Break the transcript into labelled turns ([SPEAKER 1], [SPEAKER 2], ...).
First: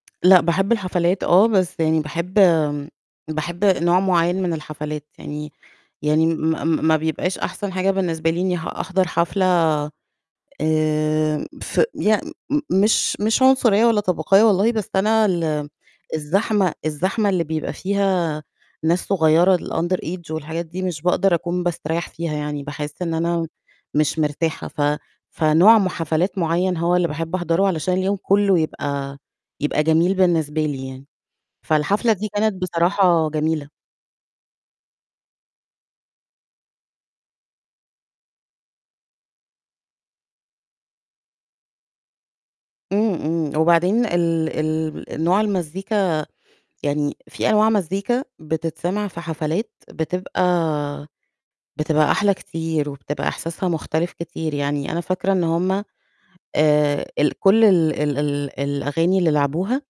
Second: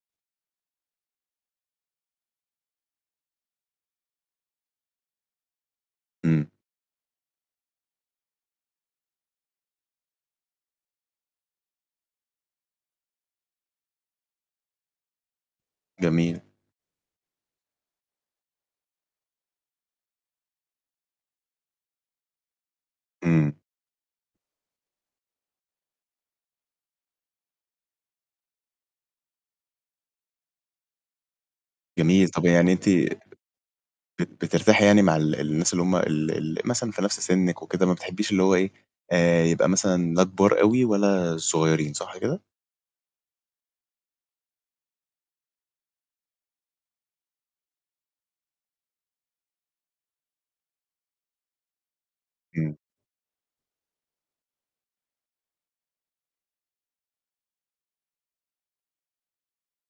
[SPEAKER 1] لأ، باحب الحفلات. آه، بس يعني باحب باحب نوع مُعيّن من الحفلات، يعني يعني
[SPEAKER 2] إمم.
[SPEAKER 1] ما ما بيبقاش أحسن حاجة بالنسبة لي إني ه أحضر حفلة، آآ، ف ي مش مش عنصرية، ولا طبقية والله، بس أنا ال
[SPEAKER 2] جميل.
[SPEAKER 1] الزحمة الزحمة اللي بيبقى فيها ناس صغيرة الunder age والحاجات دي، مش باقدَر أكون باستريّح فيها يعني، باحس إن أنا
[SPEAKER 2] إمم.
[SPEAKER 1] مش مرتاحة، ف فنوع م حفلات مُعيّن هو اللي باحب أحضره، علشان اليوم كلّه يبقى يبقى جميل بالنسبة لي يعني، فالحفلة دي
[SPEAKER 2] جميل. طَب
[SPEAKER 1] كانت
[SPEAKER 2] يعني أنتِ
[SPEAKER 1] بصراحة جميلة.
[SPEAKER 2] بت بترتاحي يعني مع ال الناس اللي هُم ال ال مثلًا في نفس سِنِّك وكده، ما بتحبيش اللي هو إيه، آآ، يبقى مثلًا لا كبار أوي، ولا صغيّرين، صح كده؟
[SPEAKER 1] إمم، إمم. وبعدين ال ال نوع المزيكا، يعني فيه أنواع مزيكا بتتسمع في حفلات، بتبقى بتبقى أحلى
[SPEAKER 2] إمم.
[SPEAKER 1] كتير، وبتبقى إحساسها مختلف كتير، يعني أنا فاكرة إن هُم آآ ال كلّ ال ال ال الأغاني اللي لعبوها